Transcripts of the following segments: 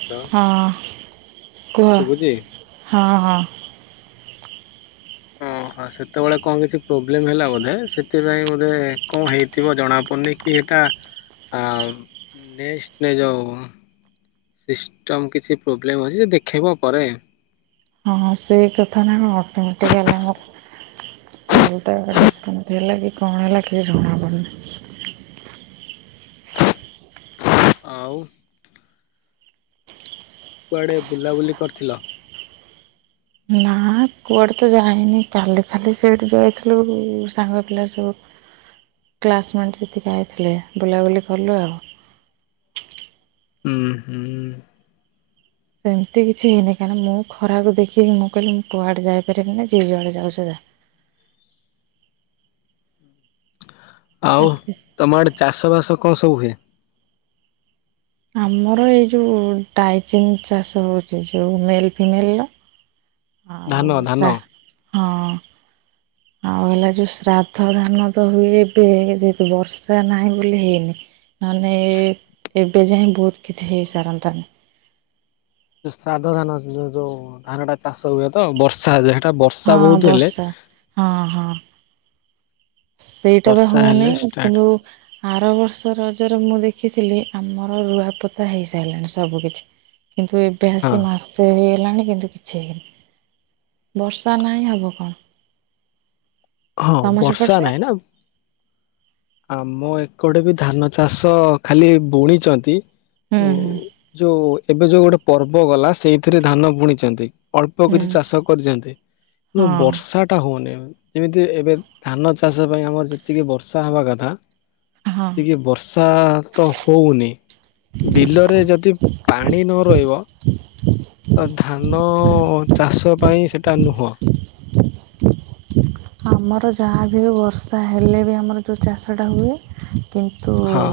Hello ହଁ କୁହ ଶୁଭୁଛି? ହଁ ହଁ। ହଁ। ହଁ ସେତେବେଳେ କଣ କିଛି ପ୍ରୋବ୍ଲେମ୍ ହେଲା ବୋଧେ ସେଥିପାଇଁ ବୋଧେ କଣ ହେଇଥିବ ଜଣାପଡ଼ନି କି ଟା ଆ ନେଷ୍ଟେ ଯେଉ ସିଷ୍ଟମ୍ କିଛି ପ୍ରୋବ୍ଲେମ୍ ଅଛି ସେ ଦେଖେଇବ ପରେ। ହଁ ସେଇ କଥା ନା ଅଟୋମେଟିକ ହେଲା ମର କଉଟା ଡିସକାଉଣ୍ଟ ହେଲା କି କଣ ହେଲା କିଛି ଜଣାପଡ଼ିନି। ଆଉ। କୁଆଡ଼େ ବୁଲାବୁଲି କରିଥିଲ। ନା କୁଆଡ଼େ ତ ଯାାଇନି କାଲି ଖାଲି ସେଇଠି ଯାଇଥିଲୁ ସାଙ୍ଗ ପିଲା ସବୁ [inaudible] କ୍ଲାସମେଣ୍ଟ ଯେତିକି ଯାଇଥିଲେ ବୁଲାବୁଲି କଲୁ ଆଉ। ହୁଁ ହୁଁ। ସେମିତି କିଛି ହେଇନି କାଁକି ମୁଁ ଖରାକୁ ଦେଖିକି ମୁଁ କହିଲି ମୁଁ କୁଆଡ଼େ ଯାଇପାରିବି ନି ଯିଏ ଯୁଆଡ଼େ ଯାଉଚ ଯାଅ। [inaudible] ଆଉ ଏତେ ତମର ଚାଷ ବାସ କଣ ସବୁ ହୁଏ। ଆମର ଏଇ ଯୋଉ ଡାଇଚନ୍ ଚାଷ ହଉଚି ଯୋଉ ମେଲ ଫିମେଲ। [inaudible] ଆଉ ଧାନ ଧାନ? ଶା ହଁ। [inaudible] ହେଲେ ଯୋଉ ଶ୍ରାଦ୍ଧ ଧାନ ତ ହୁଏ ଏବେ ଯେହେତୁ ବର୍ଷା ନାହିଁ ବୋଲି ହେଇନି। ନହେଲେ ଏବେ ଯାଏ ବହୁତ କିଛି ହେଇସାରନ୍ନ୍ତାନି। ସାଧ ଧାନ ଯୋଉ ଧାନ ଟା ଚାଷ ହୁଏ ତ ବର୍ଷା ଯା ବର୍ଷା ହଁ ବହୁତ ହେଲେ ବର୍ଷା ହଁ ହଁ ସେଇଟା ବା ବର୍ଷା ହେଲେ ହଉନେହିଁ ଷ୍ଟାର୍ଟ କିନ୍ତୁ ଆର ବର୍ଷ ରଜରେ ମୁଁ ଦେଖିଥିଲି ଆମର ରୁଆପୋତା ହେଇସାଲାଣି ସବୁ କିିଛି। କିନ୍ତୁ ଏବେ ହଁ ଆସି ମାସେ ହେଇ ହେଲାଣି କିନ୍ତୁ କିଛି ହେଇନି ବର୍ଷା ନାହିଁ ହବ କଣ। ହଁ ତମ ବର୍ଷା ସେପଟରେ? ନାହିଁ ନା। ଆମ ଏକଡ଼େ ବି ଧାନ ଚାଷ ଖାଲି ବୁଣିଚନ୍ତି। ହୁଁ ଉ ହୁଁ ଯୋଉ ଏବେ ଯୋଉ ଗୋଟେ ପର୍ବ ଗଲା ସେଇଥିରେ ଧାନ ବୁଣିଚନ୍ତି। ଅଳ୍ପ ହୁଁ କିଛି ଚାଷ କରିଚନ୍ତି କିନ୍ତୁ ହଁ ବର୍ଷା ଟା ହଉନି। ଯେମିତି ଏବେ ଧାନ ଚାଷ ପାଇଁ ଆମର ଯେତିକି ବର୍ଷା ହବା କଥା ହଁ। ସେତିକି ବର୍ଷା ତ ହଉନି। ବିଲରେ ଯଦି ପାଣି ନ ରହିବ ତ ଧାନ ଚାଷ ପାଇଁ ସେଟା ନୁହଁ। ଆମର ଯାହା ବି ହୋଉ ବର୍ଷା ହେଲେ ବି ଆମର ଯୋଉ ଚାଷଟା ହୁଏ। କିନ୍ତୁ ହଁ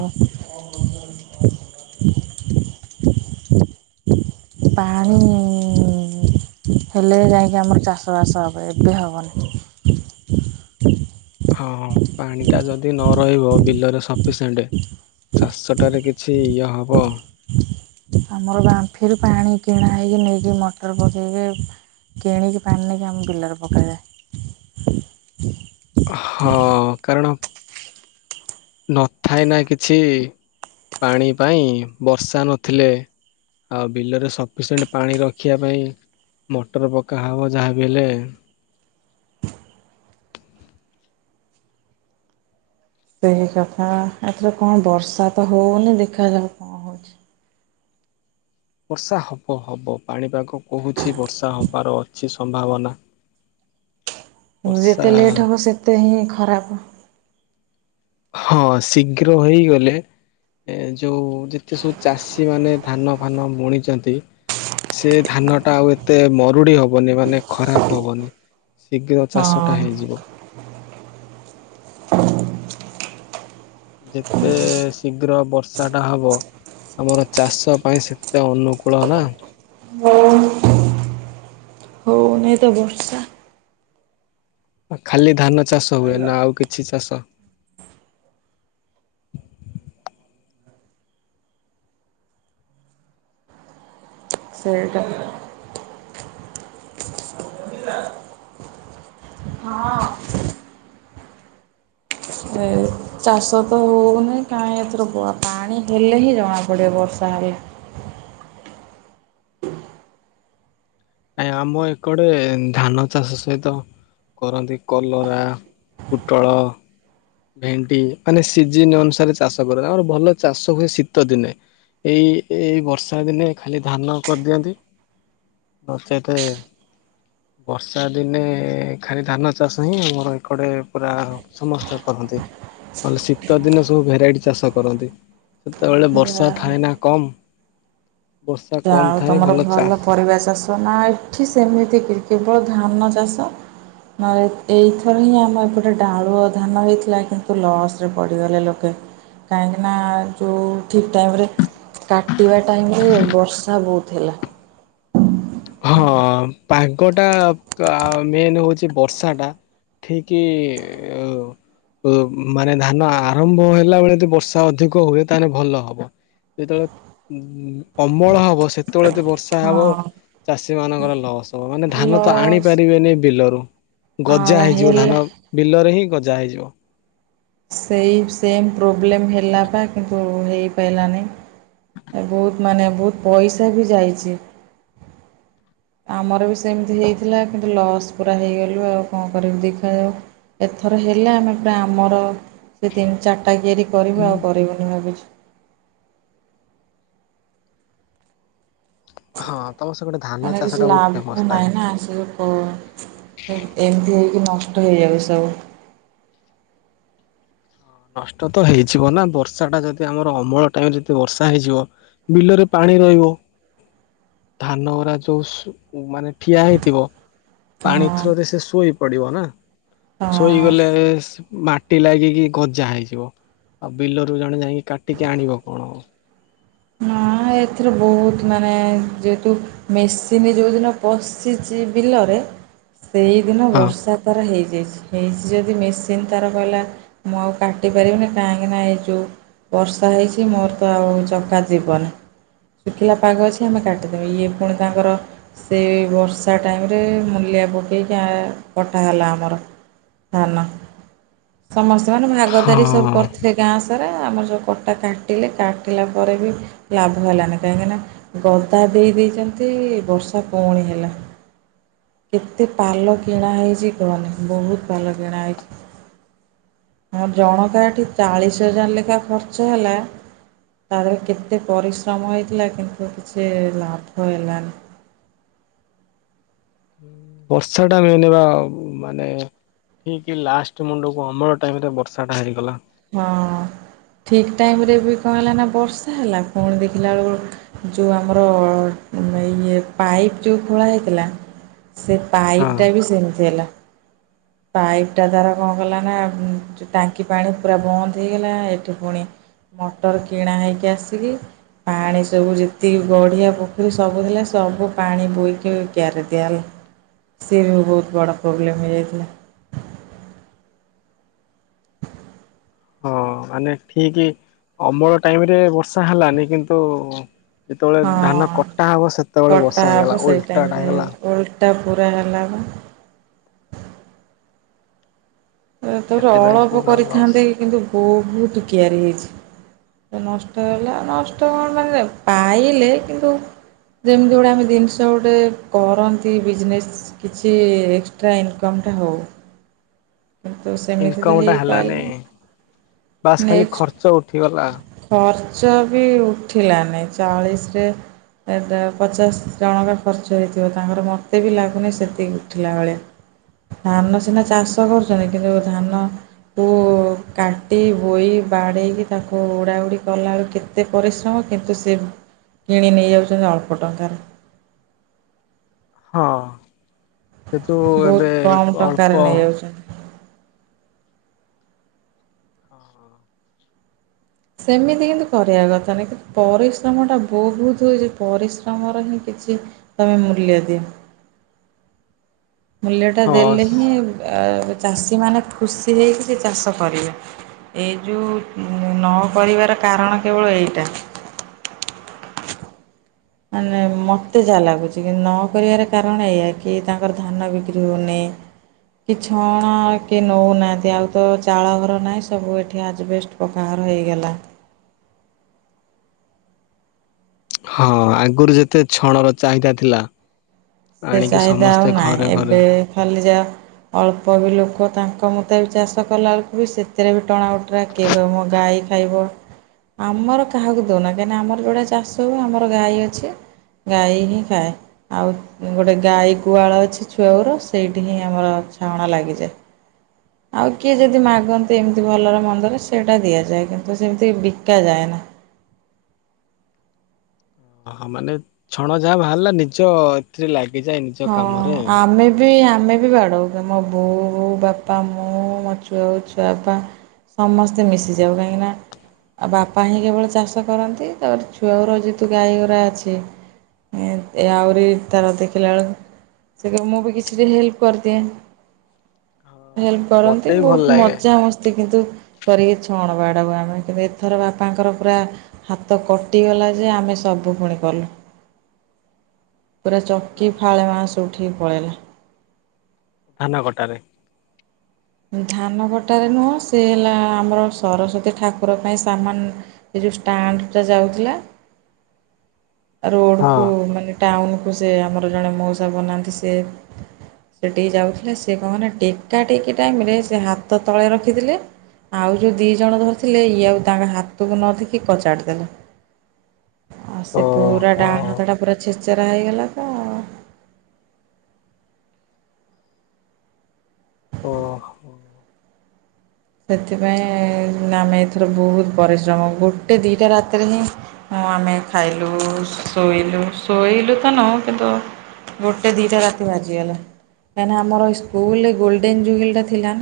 ପାଣି ଇ ହେଲେ ଯାଇକି ଆମର ଚାଷବାସ ହେବ ଏବେ ହେବନି। ହଁ ପାଣି ଟା ଯଦି ନ ରହିବ ବିଲରେ ସପିସେଣ୍ଟ। ଚାଷଟାରେ କିଛି ଇଏ ହବ ଆମର ବାମ୍ଫିରୁ ପାଣି କିଣା ହେଇକି ନେଇକି ମଟର ପକେଇକି କିଣିକି ପାଣି ନେଇକି ଆମ ବିଲରେ ପକାଯାଏ। [inaudible] ହଁ କାରଣ ନଥାଏ ନା କିଛି ପାଣି ପାଇଁ ବର୍ଷା ନଥିଲେ। ଆଉ ବିଲରେ ସପିଶେଣ୍ଟ ପାଣି ରଖିବା ପାଇଁ ମଟର ପକା ହେବ ଯାହାବି ହେଲେ। ସେଇ କଥା ଏଥର କଣ ବର୍ଷା ତ ହଉନି ଦେଖାଯାଉ କଣ ହଉଚି। ବର୍ଷା ହବ ହବ ପାଣିପାଗ କହୁଛି ବର୍ଷା ହବାର ଅଛି ସମ୍ଭାବନା। ବର୍ଷା ଯେତେ ଲେଟ୍ ହବ ସେତେ ହିଁ ଖରାପ୍। ହଁ ଶୀଘ୍ର ହେଇଗଲେ ଏ ଯେଉଁ ଯେତେ ସବୁ ଚାଷୀମାନେ ଧାନ ଫାନ ବୁଣିଛନ୍ତି ସେ ଧାନ ଟା ଆଉ ଏତେ ମରୁଡି ହବନି ମାନେ ଖରାପ ହବନି। ଶୀଘ୍ର ଚାଷଟା ହଁ। ହେଇଯିବ। ଯେତେ ଶୀଘ୍ର ବର୍ଷାଟା ହବ ଆମର ଚାଷ ପାଇଁ ସେତେ ଅନୁକୂଳ ନା ଏନେ ତ ବର୍ଷା ଖାଲି ଧାନ ଚାଷ ହୁଏ ନା ଆଉ କିଛି ଚାଷ? ସେଇଟା ହଁ। ଏ ଚାଷ ତ ହଉନେଇ କାହିଁ ଏଥର ପାଣି ହେଲେ ହିଁ ଜଣା ପଡିବ ବର୍ଷା ହେଲେ ହ ଆ ଆମ ଏ କଡେ ଧାନ ଚାଷ ସହିତ କରନ୍ତି କଲରା ପୋଟଳ ଭେଣ୍ଡି ମାନେ ସିଜିନ ଅନୁସାରେ ଚାଷ କର ଆମର ଭଲ ଚାଷ ହୁଏ ଶୀତ ଦିନେ ଏଇ ଏଇ ବର୍ଷା ଦିନେ ଖାଲି ଧାନ କରିଦିଅନ୍ତି। ନଚତେ ବର୍ଷା ଦିନେ ଖାଲି ଧାନ ଚାଷ ହିଁ ଆମର ଏକଡେ ପୁରା ସମସ୍ତେ କରନ୍ତି। ନହେଲେ ଶୀତ ଦିନେ ସବୁ ଭେରାଇଟି ଚାଷ କରନ୍ତି ସେତେବେଳେ ବର୍ଷା ଯାହା ଥାଏ ନା କମ ବର୍ଷା ଆଉ ଥାଏ ତମର ଚାଷ ଭଲ ପରିବା ଚାଷ ନା ଏଠି ସେମିତି କି କେବଳ ଧାନ ଚାଷ ନେଲେ ଏଇଥର ହିଁ ଆମ ଏପଟେ ଡାଳୁ ଧାନ ହେଇଥିଲା କିନ୍ତୁ ଲସରେ ପଡ଼ିଗଲେ ଲୋକେ। କାହିଁକି ନା ଯୋଉ ଠିକ ଟାଇମ ରେ କାଟିବା ଟାଇମ ରେ ବର୍ଷ ବର୍ଷା ବହୁତ ହେଲା। ହଁ ପାଗଟା ମେନ୍ ହଉଛି ବର୍ଷା ଟା ଠିକ୍ ମାନେ ଧାନ ଆରମ୍ଭ ହେଲା ବେଳେ ଯଦି ବର୍ଷା ଅଧିକ ହୁଏ ତାହେଲେ ଭଲ ହବ। ଯେତେବେଳେ ଉ ଅମଳ ହବ ସେତେବେଳେ ବର୍ଷା ହେବ ହଁ ଚାଷୀମାନଙ୍କର ଲସ୍। ତ ମାନେ ଧାନ ତ ଆଣି ଲସ୍ ପାରିବେନି ବିଲରୁ ଗଜା ଆ ହେଇଯିବ ହେଲା ଧାନ ବିଲରେ ହିଁ ଗଜା ଯା ହେଇଯିବ। ସେଇ ସେମ୍ ପ୍ରୋବ୍ଲେମ୍ ହେଲା ବା କିନ୍ତୁ ହେଇପାରିଲାନି। ବହୁତ ମାନେ ବହୁତ ପଇସା ବି ଯାଇଛି। ହ ଆମର ବି ସେମିତି ହେଇଥିଲା କିନ୍ତୁ ଲସ୍ ପୁରା ହେଇଗଲୁ। ଆଉ କଣ କରିବି ଦେଖାଯାଉ। ଏଥର ହେଲେ ଆମେ ପା ଆମର ସେ ତିନି ଚାରିଟା କିଆରି କରିବ ଆଉ କରେଇବନି ଭାବୁଛି। ହଁ। ତମ ସେ ଗୋଟେ ଧାନ ମାନେ ଚାଷ ଟା କିଛି ବହୁତ ଲାଭ ଫେମସ ନାହିଁ ଥାଏ ନହିଁ ନା ସେ କ ଅ ଏମିତି ହେଇକି ନଷ୍ ନଷ୍ଟ ହେଇଯାଉ ସବୁ ନଷ୍ଟ ତ ହେଇଯିବ ନା ବର୍ଷା ଟା ଯଦି ଆମର ଅମଳ ଟାଇମରେ ଯଦି ବର୍ଷା ହେଇଯିବ ବିଲରେ ପାଣି ପାଣି ଗୁରା ରହିବ ଧାନ ଗରା ଯୋଉ ସୁ ମାନେ ଠିଆ ହେଇଥିବ ପାଣି ହଁ ଥ୍ରୋରେ ସେ ଶୋଇ ପଡିବ ନା। ହଁ। ଶୋଇଗଲେ ମାଟି ଲାଗିକି ଗଜା ହେଇଯିବ ଆଉ ବିଲରୁ ଜଣେ ଯାଇକି କାଟିକି ଆଣିବ କଣ? ହଁ ଏଥିରୁ ବହୁତ ମାନେ ଯେହେତୁ ମେସିନି ଯୋଉଦିନ ପଶିଛି ବିଲରେ ସେଇଦିନ ହଁ ବର୍ଷା ତାର ହେଇଚି। ହେଇଚି ଯଦି ମେସିନ୍ ତାର କହିଲା ମୁଁ ଆଉ କାଟି ପାରିବିନି କାହିଁକି ନା ଏ ଯୋଉ ବର୍ଷା ହେଇଛି ମୋର ତ ଆଉ ଚକା ଯିବନି। ଶୁଖିଲା ପାଗ ଅଛି ଆମେ କାଟିଦବା। ଇଏ ପୁଣି ତାଙ୍କର ସେ ବର୍ଷା ଟାଇମ୍ ରେ ମୂଲିଆବ ହେଇକା କଟା ହେଲା ଆମର ଧାନ। ସମସ୍ତେ ମାନେ ଭାଗଦାରୀ ସବୁ ହଁ। କରିୁଥିଲେ ଗାଁ ସାରା ପା ଆମର ଯୋଉ ପଟା କାଟିଲେ କାଟିଲା ପରେ ବି ଲାଭ ହେଲାନି କାହିଁକିନା ଗଦା ଦେଇ ଦେଇଚନ୍ତି ବର୍ଷା ପୁଣି ହେଲା। କେତେ ପାଲ କିଣା ହେଇଛି କୁହନି ବହୁତୁ ପାଲ କିଣା ହେଇଛି। ଆ ଜଣକା ଏଠି ଚାଳିଶ ହଜାର ଲେଖା ଖର୍ଚ୍ଚ ହେଲା ତାଧେରେ କେତ୍? ଏତେ ପରିଶ୍ରମ ହେଇଥିଲା କିନ୍ତୁ କିଛି ଲାଭ ହେଲାନି। ବର୍ଷା ଟା ମେନେବା ମାନେ ଠିକ୍ ଲାଷ୍ଟ ମୁଣ୍ଡକୁ ଅମଳ ଟାଇମ୍ ରେ ବର୍ଷା ଟା ହେଇଗଲା। ହଁ। ଠିକ୍ ଟାଇମରେ ବି କଣ ହେଲା ନା ବର୍ଷା ହେଲା। ପୁଣି ଦେଖିଲା ବେଳକୁ ଯୋଉ ଆମର ମ ଇଏ ପାଇପ୍ ଯୋଉ ଖୋଳା ହେଇଥିଲା ସେ ହଁ। ପାଇପ୍ ଟା ବି ସେମିତି ହେଲା। ପାଇପ୍ ଟା ଦ୍ଵାରା କଣ କଲା ନା ଟାଙ୍କି ପାଣି ପୁରା ବନ୍ଦ ହେଇଗଲା ଏଠି ପୁଣି ମଟର କିଣା ହେଇକି ଆସିକି ପାଣି ସବୁ ଯେତିକି ଗଢିଆ ପୋଖରୀ ସବୁ ଥିଲା ସବୁ ପାଣି ବୋଇୋଇକି କିିଆରିରେ ଦିଆହେଲା ସିରେ ବି ବହୁତ ବଡ ପ୍ରୋବ୍ଲେମ ହେଇଯାଇଥିଲା। ହଁ ମାନେ ଠିକ ଅମଳ ଟାଇମ ରେ ବର୍ଷା ହେଲାନି କିନ୍ତୁ ଯେତେବେଳେ ଧାନ ହଁ। କଟା ହବ ସେତେବେଳେ କଟା ବର୍ଷା ହବ ହେଇଗଲା ସେଇ ଓଲଟାଟା ଟାଇମରେ ହେଇଗଲା। ଓଲଟା ପୁରା ହେଲାପା। ତାପରେ ସେଥିପାଇଁ ଅଳପ ପୁରା ଲସ୍। କରିଥାନ୍ତେ କିନ୍ତୁ ବହୁତ କିଆରି ହେଇଛି। ନଷ୍ଟ ହେଲା ନଷ୍ଟ କଣ ମାନେ ପାଇଲେ କିନ୍ତୁ ଯେମିତି ଗୁଟାଏ ଆମେ ଜିନିଷ ଗୋଟେ କରନ୍ତି ବିଜନେସ୍ କିଛି ଏକ୍ସଟ୍ରା ଇନକମ୍ ଟା ହଉ ଇନକମ ଟା ହେଲାନାଇ ବାସ୍ ଖାଲି ଖର୍ଚ୍ଚ ଉଠିିଗଲା। ଚ ବି ଉଠିଲାନି ଚାଳିଶରେ ଟ ପଚାଶ ଜଣକା ଖର୍ଚ୍ଚ ହେଇଥିବ। ତାଙ୍କର ମୋତେ ବି ଲାଗୁନି ସେତିକି ଉଠିଲା ଭଳିଆ। ଧାନ ସିନା ଚାଷ ଚାଷ କରୁଛନ୍ତି କିନ୍ତୁ ଧାନକୁ କାଟି ବୋଇ ବାଡ଼େଇକି ତାକୁ ଉଡ଼ା ଆ ଉଡ଼ି କଲାଏଲୁ କେତେ ପରିଶ୍ରମ କିନ୍ତୁ ସେ କିଣି ନେଇ ଯାଉଛନ୍ତି ଅଳ୍ପ ଟଙ୍କାରେ ହଁ ସେଠୁ ବହୁତ ଏବେ କମ୍ ଟଙ୍କାରେ ଅଳ୍ପ ନେଇଯାଉଛନ୍ତି ହଁ ହ ସେମିତି କିନ୍ତୁ କରିବା କଥା ନାହିଁ କିନ୍ତୁ ପରିଶ୍ରମ ଟା ବହୁତ ହଉଛି ପରିଶ୍ରମ ର ହିଁ କିଛି ତମେ ମୂଲ୍ୟ ଦିଅ। ମୂଲ୍ୟ ଟା ହଁ ଦେଲେ ହିଁ ଏ ଚାଷୀମାନେ ଖୁସି ହେଇକି ସେ ଚାଷ କରିବେ ଏଇ ଯେଉଁ ନ କରିବାର କାରଣ କେବଳ ଏଇଟା ହ ମାନେ ମତେ ଯାହା ଲାଗୁଛି କି ନ କରିବାର କାରଣ ଏଇଆ କି ତାଙ୍କର ଧାନ ବିକ୍ରି ହଉନି। ନି କି ଛଣ କି ନଉନାହାନ୍ତି ଆଉ ତ ଚାଳ ଘର ନାହିଁ ସବୁ ଏଠି ଆଜ୍ବେଷ୍ଟ ପକାଘର ହେଇଗଲା ହଁ ଆଗରୁ ଯେତେ ଛଣ ର ଚାହିଦା ଥିଲା ସେ ଆଣିକି ଚାହିଦା ସମସ୍ତେ ଆଉ ଘରେ ନାହିଁ ଘରେ ଏବେ ଖାଲି ଯାହା ଅଳ୍ପ ବି ଲୋକ ତାଙ୍କ ମତେ ବି ଚାଷ କଲାବେେଳକୁ ବି ସେଥିରେ ବି ଟଣା ଉଟରା, କିଏ ମୋ ଗାଈ ଖାଇବ ଆମର କାହାକୁ ଦଉନା କାହିଁକି, ଆମର ଯୋଉଟା ଚାଷ ହଉ ଆମର ଗାଈ ଅଛି ଗାଈ ହିଁ ଖାଏ ଆଉ ଗୋଟେ ଗାଈ ଗୁଆଳ ଅଛି ଛୁଆବେଳଠୁ, ସେଇଠି ହିଁ ଆମର ଛଣ ଲାଗିଯାଏ। ଆଉ କିଏ ଯଦି ମାଗନ୍ତି, ଏମିତି ଭଲରେ ମନ୍ଦରେ ସେଇଟା ଦିଆଯାଏ, କିନ୍ତୁ ସେମିତି ବିକା ଯାଏ ନା [inaudible] ଓହ ମାନେ ଛଣ ଯାହା ବାହାରିଲା, ନିଜ ଏଥିରେ ଲାଗ ହଁ ଆମେ ବି ଆମେ ବି ବାଡଉ, ମୋ ବୋଉ ବାପା ମୁଁ ମୋ ଛୁଆ ହେଉ ଛୁଆପା ସମସ୍ତେ ମିଶିଯାଉ, କାହିଁକିନା? ଆଉ ବାପା ହିଁ କେବଳ ଚାଷ କରନ୍ତି, ତାପରେ ଛୁଆ ଘର ଯେହେତୁ ଗାଈଗୋରା ଅଛି ଆରିି ତରଦ କେ ଲଳ [unintelligible] ସେ ମୁଁ ବି କିଛି ଟା ହେଲ୍ପ କରିଦିଏ। ହଁ ହେଲ୍ପ କରନ୍ତି, ମତେ ବି ଭଲ ବହୁତ ଲାଗେ। ମଜାମସ୍ତି କିନ୍ତୁ କରିକି ଛଣ ବାଡାଉ ଆମେ କିନ୍ତୁ ଏଥର ବାପାଙ୍କର ପୁରା ହାତ କଟିଗଲା ଯେ ଆମେ ସବୁ ପୁଣି କଲ [unintelligible] [inaudible] ପୁରା ଚକି ଫାଳେ ମାସ ଉଠିକି ପଳେଇଲା। ଧାନ କୋଟାରେ ଧାନ କଟାରେ ନୁହଁ, ସେ ହେଲା ଆମର ସରସ୍ଵତୀ ଠାକୁର ପାଇଁ ସାମାନ ଯେଉଁ ଷ୍ଟାଣ୍ଡଟା ଯାଉଥିଲା [inaudible] ରୋଡ଼କୁ ମାନେ ଟାଉନକୁ ସେ ଆମର ଜଣେ ମଉସା ବନାନ୍ତି ସେ ସେଠିକି ଯାଉଥିଲେ, ସେ କହନା ଟେକା ଟେକି ଟାଇମରେ ସେ ହାତ ତଳେ ରଖିଥିଲେ। ଆଉ ଯଉ ଦି ଜଣ ଧରିଥିଲେ ଇଏ ଆଉ ତାଙ୍କ ହାତକୁ ନ ଦେଖି କଚାଡ଼ି ଦେଲେ। [inaudible] ଆଉ ସେ ପୁରା ଓହୋ ଡାହାଣ ହାତ ଟା ପୁରା ଛେଚେରା ହେଇଗଲା ତ ଓ ହୋ ସେଥିପାଇଁ ଆମେ ଏଥର ବହୁତ ପରିଶ୍ରମ ଗୋଟେ ଦିଟା ରାତିରେ ହିଁ ଆମେ ଖାଇଲୁ, ଶୋଇଲୁ, ଶୋଇଲୁ ତ ନୁହଁ କିନ୍ତୁ ଗୋଟେ ଦିଟା ରାତି ବାଜିଗଲା, କାହିଁକିନା ଆମ ସ୍କୁଲ ଗୋଲଡେନ ଜୁବୁଲି ଟା ଥିଲା ନା।